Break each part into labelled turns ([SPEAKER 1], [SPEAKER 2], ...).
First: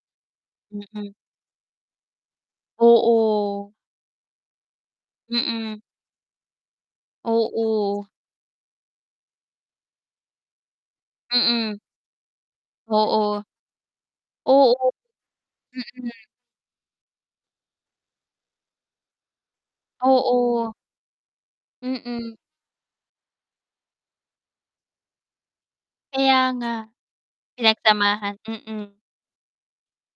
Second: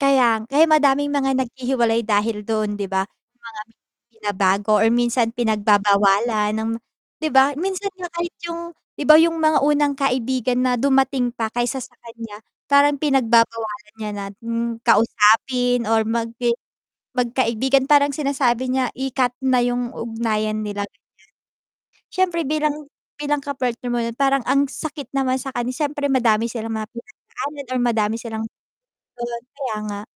[SPEAKER 1] Kaya nga, kaya madaming
[SPEAKER 2] Mm.
[SPEAKER 1] mga naghihiwalay dahil dun 'di ba? Yung mga
[SPEAKER 2] Oo.
[SPEAKER 1] binabago or minsan
[SPEAKER 2] Mm.
[SPEAKER 1] pinagbabawalan ng 'di ba, minsan
[SPEAKER 2] Oo.
[SPEAKER 1] nga kahit yung 'di ba yung mga unang kaibigan na dumating pa kaysa
[SPEAKER 2] Mm.
[SPEAKER 1] sa kanya parang
[SPEAKER 2] Oo.
[SPEAKER 1] pinagbabawalan niya na, hmm,
[SPEAKER 2] Oo.
[SPEAKER 1] kausapin or
[SPEAKER 2] Mm.
[SPEAKER 1] mag magkaibigan parang sinasabi niya i-cut na yung ugnayan
[SPEAKER 2] Oo.
[SPEAKER 1] nila, ganyan.
[SPEAKER 2] Mm.
[SPEAKER 1] Siyempre bilang bilang ka-partner mo parang ang sakit naman sa kanya siyempre
[SPEAKER 2] Kaya
[SPEAKER 1] madami
[SPEAKER 2] nga
[SPEAKER 1] silang mga pinagdadaanan or madami
[SPEAKER 2] pinagsamahan,
[SPEAKER 1] silang
[SPEAKER 2] mm.
[SPEAKER 1] kaya nga.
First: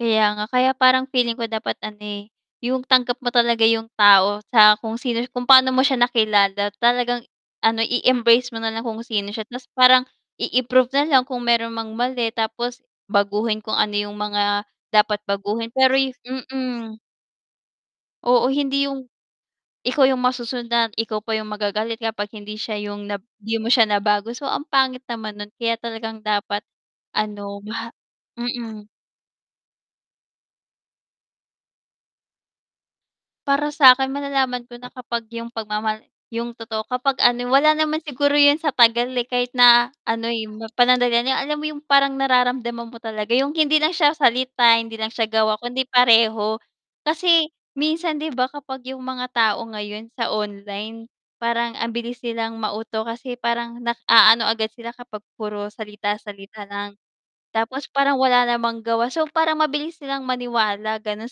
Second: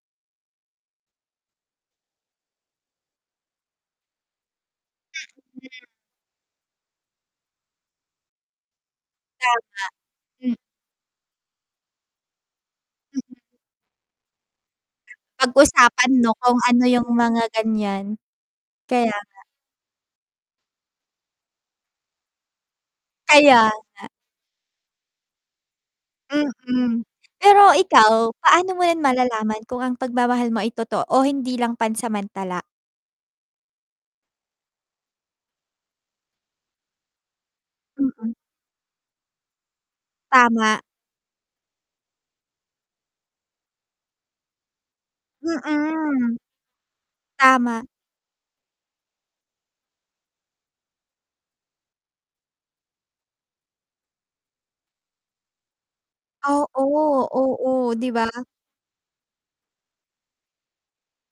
[SPEAKER 2] Kaya nga, kaya parang feeling ko dapat ano eh, yung tanggap mo talaga yung tao sa kung sino kung
[SPEAKER 1] Mm.
[SPEAKER 2] paano mo siya nakilala talagang ano i-embrace mo nalang kung sino siya
[SPEAKER 1] Tama,
[SPEAKER 2] tapos parang
[SPEAKER 1] hmm.
[SPEAKER 2] i-improve na lang kung meron mang mali tapos baguhin kung ano yung mga dapat baguhin, pero
[SPEAKER 1] Pag-usapan 'no kung ano
[SPEAKER 2] mm.
[SPEAKER 1] yung mga ganyan,
[SPEAKER 2] Oo, hindi yung
[SPEAKER 1] kaya nga.
[SPEAKER 2] ikaw yung masusundan at ikaw pa yung magagalit kapag hindi siya yung na 'di
[SPEAKER 1] Kaya
[SPEAKER 2] mo siya
[SPEAKER 1] nga.
[SPEAKER 2] nabago so ang pangit naman nun kaya talagang dapat
[SPEAKER 1] Mm.
[SPEAKER 2] ano
[SPEAKER 1] pero
[SPEAKER 2] ba
[SPEAKER 1] ikaw paano mo
[SPEAKER 2] mm.
[SPEAKER 1] malalaman kung ang pagmamahal mo ay totoo o hindi lang pansamantala?
[SPEAKER 2] Para sakin, malalaman ko na kapag yung pagmamahal yung totoo, kapag ano wala naman
[SPEAKER 1] Mm.
[SPEAKER 2] siguro yun sa tagal eh, kahit na ano'y
[SPEAKER 1] Tama.
[SPEAKER 2] panandalian alam mo yung parang nararamdaman mo talaga yung hindi lang siya salita, hindi lang siya gawa, kundi
[SPEAKER 1] Mm,
[SPEAKER 2] pareho. Kasi
[SPEAKER 1] tama.
[SPEAKER 2] minsan 'di ba kapag yung mga tao ngayon sa online parang ang bilis nilang mauto kasi parang nag-aano agad sila kapag puro salita, salita lang.
[SPEAKER 1] Oo,
[SPEAKER 2] Tapos
[SPEAKER 1] oo 'di
[SPEAKER 2] parang
[SPEAKER 1] ba?
[SPEAKER 2] wala namang gawa so parang mabilis silang maniwala ganon.